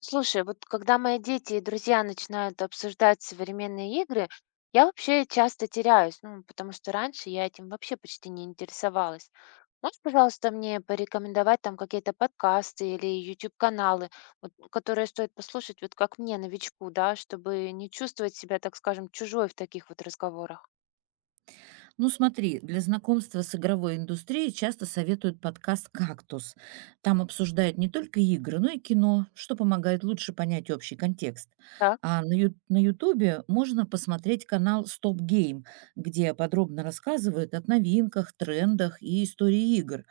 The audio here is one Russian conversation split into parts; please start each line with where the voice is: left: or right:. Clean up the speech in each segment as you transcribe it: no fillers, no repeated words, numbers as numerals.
left: Слушай, вот когда мои дети и друзья начинают обсуждать современные игры, я вообще часто теряюсь, ну, потому что раньше я этим вообще почти не интересовалась. Можешь, пожалуйста, мне порекомендовать там какие-то подкасты или YouTube-каналы, вот, которые стоит послушать, вот как мне, новичку, да, чтобы не чувствовать себя, так скажем, чужой в таких вот разговорах?
right: Ну смотри, для знакомства с игровой индустрией часто советуют подкаст «Кактус». Там обсуждают не только игры, но и кино, что помогает лучше понять общий контекст.
left: Так.
right: А на Ютубе можно посмотреть канал «Стоп Гейм», где подробно рассказывают о новинках, трендах и истории игр.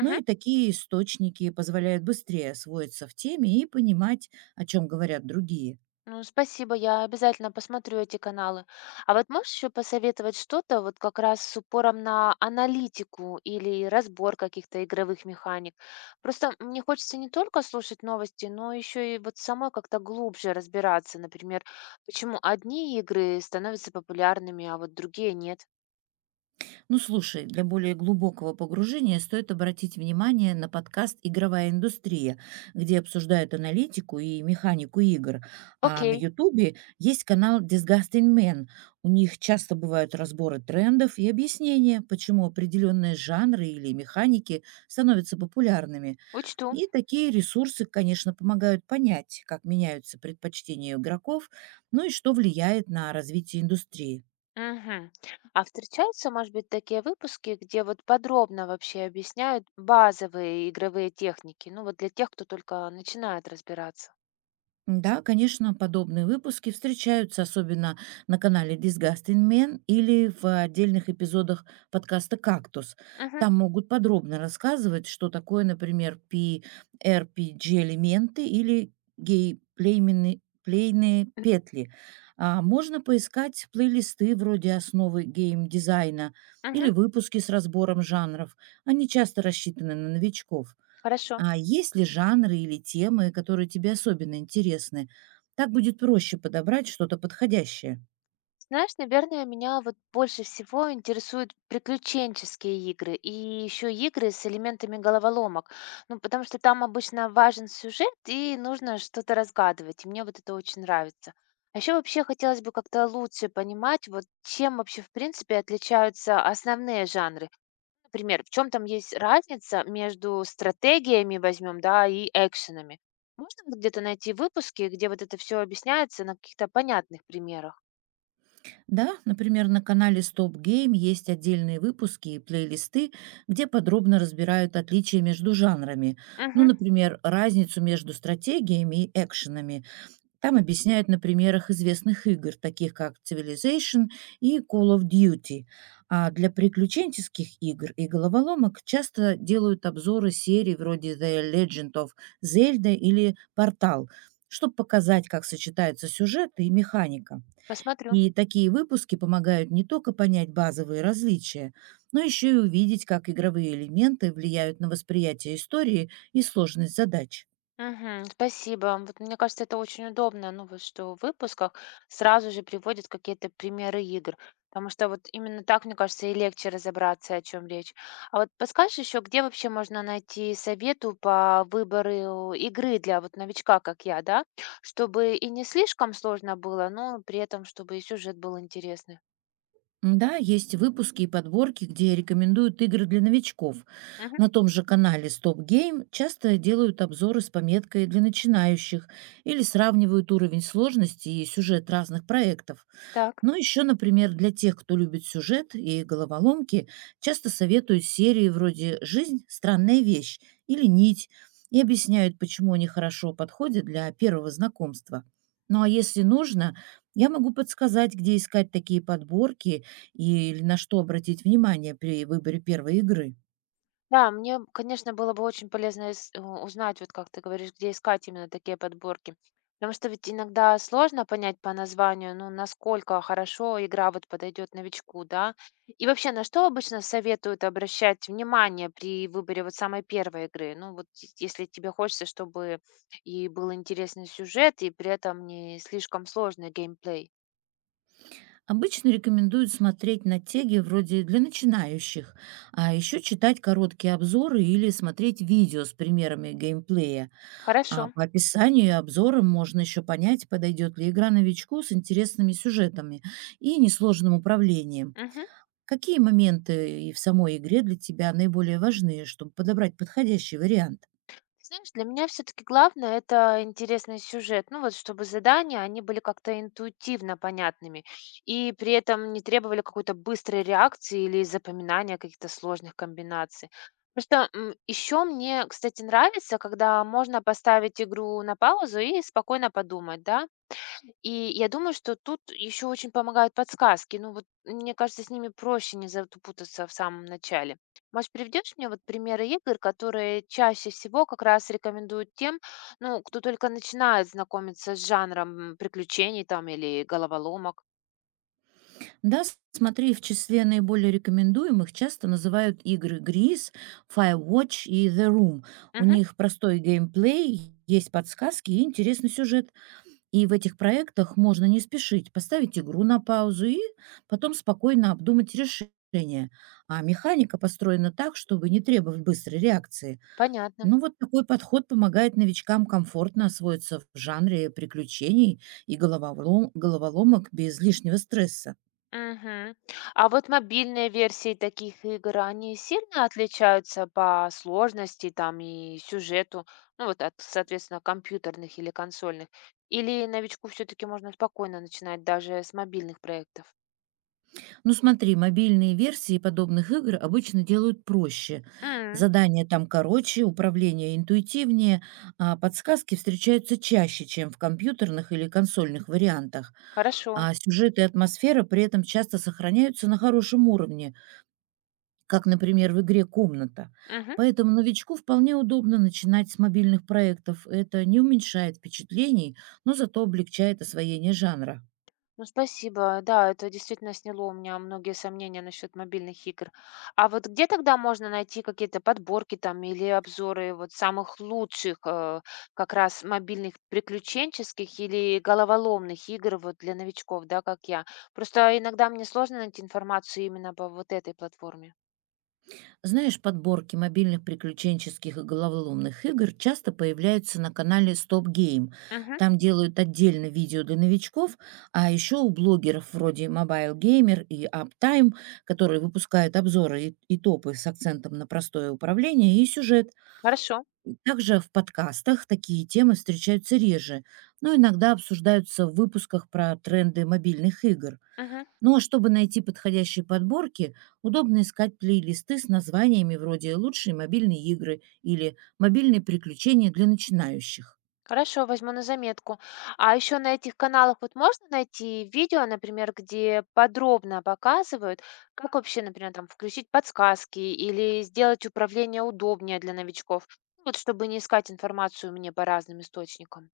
right: Ну и такие источники позволяют быстрее освоиться в теме и понимать, о чем говорят другие.
left: Ну, спасибо, я обязательно посмотрю эти каналы. А вот можешь еще посоветовать что-то вот как раз с упором на аналитику или разбор каких-то игровых механик? Просто мне хочется не только слушать новости, но еще и вот самой как-то глубже разбираться, например, почему одни игры становятся популярными, а вот другие нет.
right: Ну слушай, для более глубокого погружения стоит обратить внимание на подкаст «Игровая индустрия», где обсуждают аналитику и механику игр. А на
left: Окей,
right: Ютубе есть канал «Disgusting Man». У них часто бывают разборы трендов и объяснения, почему определенные жанры или механики становятся популярными.
left: учту.
right: И такие ресурсы, конечно, помогают понять, как меняются предпочтения игроков, ну и что влияет на развитие индустрии.
left: Мгм. А встречаются, может быть, такие выпуски, где вот подробно вообще объясняют базовые игровые техники, ну вот для тех, кто только начинает разбираться.
right: Да, конечно, подобные выпуски встречаются особенно на канале Disgusting Men или в отдельных эпизодах подкаста «Кактус».
left: Мгм.
right: Там могут подробно рассказывать, что такое, например, p PRPG-элементы или гей-плейменные плейные петли. А можно поискать плейлисты вроде «Основы гейм-дизайна»
left: Мгм.
right: или выпуски с разбором жанров. Они часто рассчитаны на новичков.
left: Хорошо.
right: А есть ли жанры или темы, которые тебе особенно интересны? Так будет проще подобрать что-то подходящее.
left: Знаешь, наверное, меня вот больше всего интересуют приключенческие игры и еще игры с элементами головоломок. Ну, потому что там обычно важен сюжет и нужно что-то разгадывать. И мне вот это очень нравится. А еще вообще хотелось бы как-то лучше понимать, вот чем вообще в принципе отличаются основные жанры. Например, в чем там есть разница между стратегиями, возьмем, да, и экшенами. Можно вот где-то найти выпуски, где вот это все объясняется на каких-то понятных примерах?
right: Да, например, на канале Stop Game есть отдельные выпуски и плейлисты, где подробно разбирают отличия между жанрами. Ну, например, разницу между стратегиями и экшенами. Там объясняют на примерах известных игр, таких как Civilization и Call of Duty. А для приключенческих игр и головоломок часто делают обзоры серий вроде The Legend of Zelda или Portal, чтобы показать, как сочетаются сюжет и механика.
left: Посмотрю.
right: И такие выпуски помогают не только понять базовые различия, но еще и увидеть, как игровые элементы влияют на восприятие истории и сложность задач.
left: Мгм. Спасибо. Вот мне кажется, это очень удобно, ну вот что в выпусках сразу же приводят какие-то примеры игр, потому что вот именно так, мне кажется, и легче разобраться, о чем речь. А вот подскажешь еще, где вообще можно найти совету по выбору игры для вот новичка, как я, да, чтобы и не слишком сложно было, но при этом, чтобы и сюжет был интересный.
right: Да, есть выпуски и подборки, где рекомендуют игры для новичков.
left: Мгм.
right: На том же канале Stop Game часто делают обзоры с пометкой для начинающих или сравнивают уровень сложности и сюжет разных проектов.
left: Так.
right: Но еще, например, для тех, кто любит сюжет и головоломки, часто советуют серии вроде «Жизнь– странная вещь» или «Нить» и объясняют, почему они хорошо подходят для первого знакомства. Ну а если нужно, я могу подсказать, где искать такие подборки или на что обратить внимание при выборе первой игры.
left: Да, мне, конечно, было бы очень полезно узнать, вот как ты говоришь, где искать именно такие подборки. Потому что ведь иногда сложно понять по названию, ну, насколько хорошо игра вот подойдет новичку, да? И вообще, на что обычно советуют обращать внимание при выборе вот самой первой игры? Ну, вот если тебе хочется, чтобы и был интересный сюжет, и при этом не слишком сложный геймплей.
right: Обычно рекомендуют смотреть на теги вроде для начинающих, а еще читать короткие обзоры или смотреть видео с примерами геймплея.
left: Хорошо.
right: А по описанию и обзорам можно еще понять, подойдет ли игра новичку с интересными сюжетами и несложным управлением.
left: Мгм.
right: Какие моменты и в самой игре для тебя наиболее важны, чтобы подобрать подходящий вариант?
left: Знаешь, для меня все-таки главное это интересный сюжет. Ну вот, чтобы задания, они были как-то интуитивно понятными и при этом не требовали какой-то быстрой реакции или запоминания каких-то сложных комбинаций. Просто еще мне, кстати, нравится, когда можно поставить игру на паузу и спокойно подумать, да, и я думаю, что тут еще очень помогают подсказки. Ну вот, мне кажется, с ними проще не запутаться в самом начале. Может, приведешь мне вот примеры игр, которые чаще всего как раз рекомендуют тем, ну, кто только начинает знакомиться с жанром приключений там или головоломок?
right: Смотри, в числе наиболее рекомендуемых часто называют игры Gris, Firewatch и The Room. У
left: Угу,
right: них простой геймплей, есть подсказки и интересный сюжет. И в этих проектах можно не спешить, поставить игру на паузу и потом спокойно обдумать решение. А механика построена так, чтобы не требовать быстрой реакции.
left: понятно.
right: Ну вот такой подход помогает новичкам комфортно освоиться в жанре приключений и головоломок без лишнего стресса.
left: Мгм. А вот мобильные версии таких игр, они сильно отличаются по сложности там и сюжету, ну вот от, соответственно, компьютерных или консольных? Или новичку все-таки можно спокойно начинать даже с мобильных проектов?
right: Ну смотри, мобильные версии подобных игр обычно делают проще.
left: М,
right: Задания там короче, управление интуитивнее, а подсказки встречаются чаще, чем в компьютерных или консольных вариантах.
left: Хорошо.
right: А сюжет и атмосфера при этом часто сохраняются на хорошем уровне, как, например, в игре «Комната».
left: Мгм.
right: Поэтому новичку вполне удобно начинать с мобильных проектов. Это не уменьшает впечатлений, но зато облегчает освоение жанра.
left: Ну, спасибо. Да, это действительно сняло у меня многие сомнения насчет мобильных игр. А вот где тогда можно найти какие-то подборки там или обзоры вот самых лучших как раз мобильных приключенческих или головоломных игр вот для новичков, да, как я? Просто иногда мне сложно найти информацию именно по вот этой платформе.
right: Знаешь, подборки мобильных приключенческих и головоломных игр часто появляются на канале Stop Game.
left: Мгм.
right: Там делают отдельно видео для новичков, а еще у блогеров вроде Mobile Gamer и Uptime, которые выпускают обзоры и топы с акцентом на простое управление и сюжет.
left: Хорошо.
right: Также в подкастах такие темы встречаются реже, но иногда обсуждаются в выпусках про тренды мобильных игр.
left: Мгм.
right: Ну а чтобы найти подходящие подборки, удобно искать плейлисты с названиями вроде «Лучшие мобильные игры» или «Мобильные приключения для начинающих».
left: Хорошо, возьму на заметку. А еще на этих каналах вот можно найти видео, например, где подробно показывают, как вообще, например, там включить подсказки или сделать управление удобнее для новичков, ну, вот чтобы не искать информацию мне по разным источникам.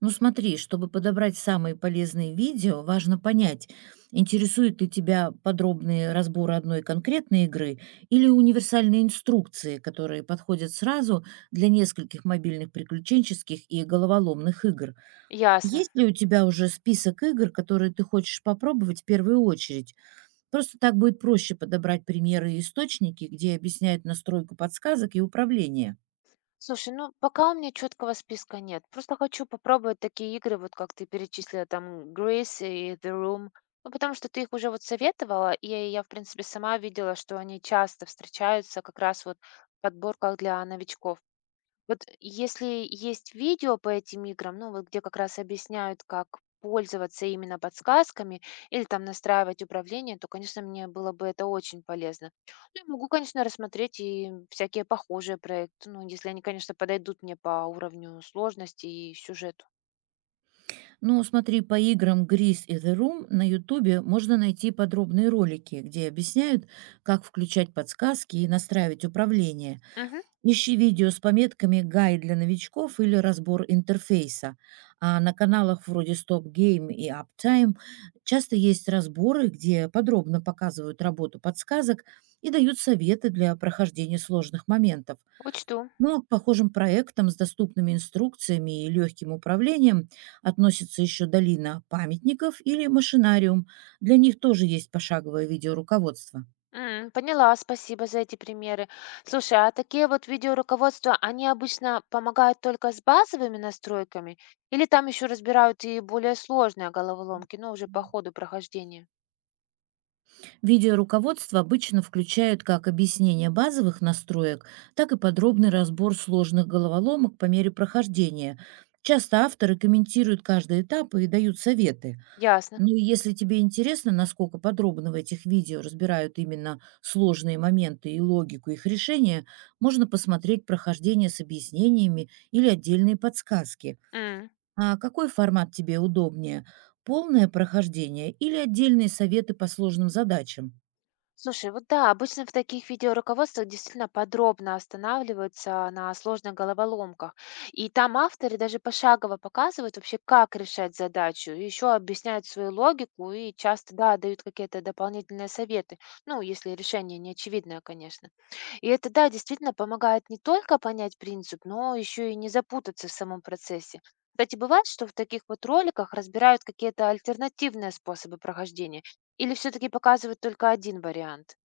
right: Ну смотри, чтобы подобрать самые полезные видео, важно понять, интересуют ли тебя подробные разборы одной конкретной игры или универсальные инструкции, которые подходят сразу для нескольких мобильных приключенческих и головоломных игр.
left: Ясно.
right: Есть ли у тебя уже список игр, которые ты хочешь попробовать в первую очередь? Просто так будет проще подобрать примеры и источники, где объясняют настройку подсказок и управление.
left: Слушай, ну пока у меня четкого списка нет. Просто хочу попробовать такие игры, вот как ты перечислила, там Grace и The Room. Ну, потому что ты их уже вот советовала, и я, в принципе, сама видела, что они часто встречаются как раз вот в подборках для новичков. Вот если есть видео по этим играм, ну вот где как раз объясняют, как пользоваться именно подсказками или там настраивать управление, то, конечно, мне было бы это очень полезно. Ну, я могу, конечно, рассмотреть и всякие похожие проекты, ну, если они, конечно, подойдут мне по уровню сложности и сюжету.
right: Ну, смотри, по играм Gris и The Room на Ютубе можно найти подробные ролики, где объясняют, как включать подсказки и настраивать управление.
left: Мгм.
right: Ищи видео с пометками «Гайд для новичков» или «Разбор интерфейса». А на каналах вроде Stop Game и Uptime часто есть разборы, где подробно показывают работу подсказок и дают советы для прохождения сложных моментов.
left: Учту.
right: Но к похожим проектам с доступными инструкциями и легким управлением относится еще долина памятников или машинариум. Для них тоже есть пошаговое видеоруководство.
left: М, поняла, спасибо за эти примеры. Слушай, а такие вот видеоруководства, они обычно помогают только с базовыми настройками или там еще разбирают и более сложные головоломки, ну, уже по ходу прохождения?
right: Видеоруководство обычно включают как объяснение базовых настроек, так и подробный разбор сложных головоломок по мере прохождения. Часто авторы комментируют каждый этап и дают советы.
left: Ясно.
right: Ну, и если тебе интересно, насколько подробно в этих видео разбирают именно сложные моменты и логику их решения, можно посмотреть прохождение с объяснениями или отдельные подсказки.
left: М.
right: А какой формат тебе удобнее? Полное прохождение или отдельные советы по сложным задачам?
left: Слушай, вот да, обычно в таких видеоруководствах действительно подробно останавливаются на сложных головоломках. И там авторы даже пошагово показывают вообще, как решать задачу, еще объясняют свою логику и часто, да, дают какие-то дополнительные советы. Ну, если решение не очевидное, конечно. И это, да, действительно помогает не только понять принцип, но еще и не запутаться в самом процессе. Кстати, бывает, что в таких вот роликах разбирают какие-то альтернативные способы прохождения, или все-таки показывают только один вариант?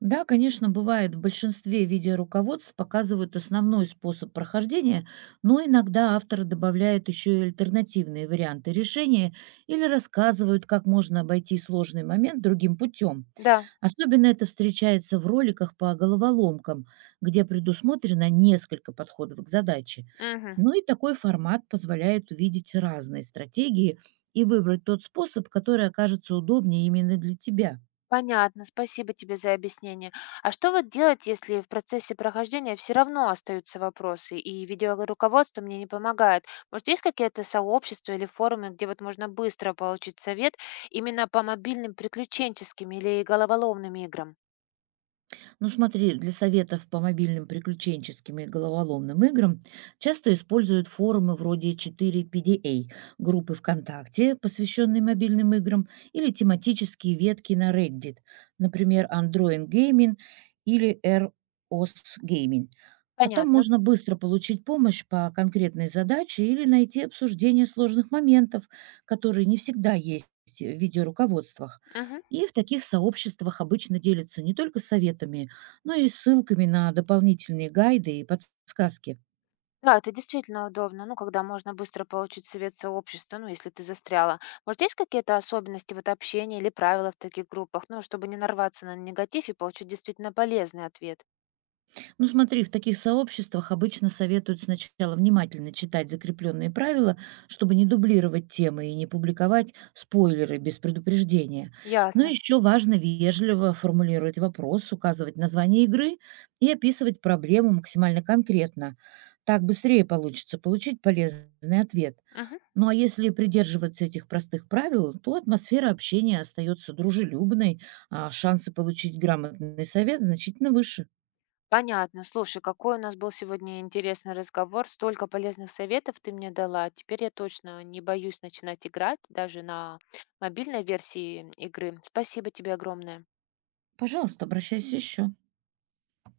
right: Да, конечно, бывает. В большинстве видеоруководств показывают основной способ прохождения, но иногда авторы добавляют еще и альтернативные варианты решения или рассказывают, как можно обойти сложный момент другим путем.
left: Да.
right: Особенно это встречается в роликах по головоломкам, где предусмотрено несколько подходов к задаче.
left: Мгм.
right: Ну и такой формат позволяет увидеть разные стратегии и выбрать тот способ, который окажется удобнее именно для тебя.
left: Понятно, спасибо тебе за объяснение. А что вот делать, если в процессе прохождения все равно остаются вопросы, и видеоруководство мне не помогает? Может, есть какие-то сообщества или форумы, где вот можно быстро получить совет именно по мобильным приключенческим или головоломным играм?
right: Ну смотри, для советов по мобильным приключенческим и головоломным играм часто используют форумы вроде 4PDA, группы ВКонтакте, посвященные мобильным играм, или тематические ветки на Reddit, например, Android Gaming или ROS Gaming. А там
left: Понятно.
right: можно быстро получить помощь по конкретной задаче или найти обсуждение сложных моментов, которые не всегда есть в видеоруководствах.
left: Мгм.
right: И в таких сообществах обычно делятся не только советами, ну и ссылками на дополнительные гайды и подсказки.
left: Да, это действительно удобно, ну, когда можно быстро получить совет сообщества, ну, если ты застряла. Может, есть какие-то особенности вот общения или правила в таких группах, ну, чтобы не нарваться на негатив и получить действительно полезный ответ?
right: Ну смотри, в таких сообществах обычно советуют сначала внимательно читать закрепленные правила, чтобы не дублировать темы и не публиковать спойлеры без предупреждения. Но
left: Ясно.
right: еще важно вежливо формулировать вопрос, указывать название игры и описывать проблему максимально конкретно. Так быстрее получится получить полезный ответ.
left: Мгм.
right: Ну а если придерживаться этих простых правил, то атмосфера общения остается дружелюбной, а шансы получить грамотный совет значительно выше.
left: Понятно. Слушай, какой у нас был сегодня интересный разговор. Столько полезных советов ты мне дала. Теперь я точно не боюсь начинать играть даже на мобильной версии игры. Спасибо тебе огромное.
right: Пожалуйста, обращайся еще.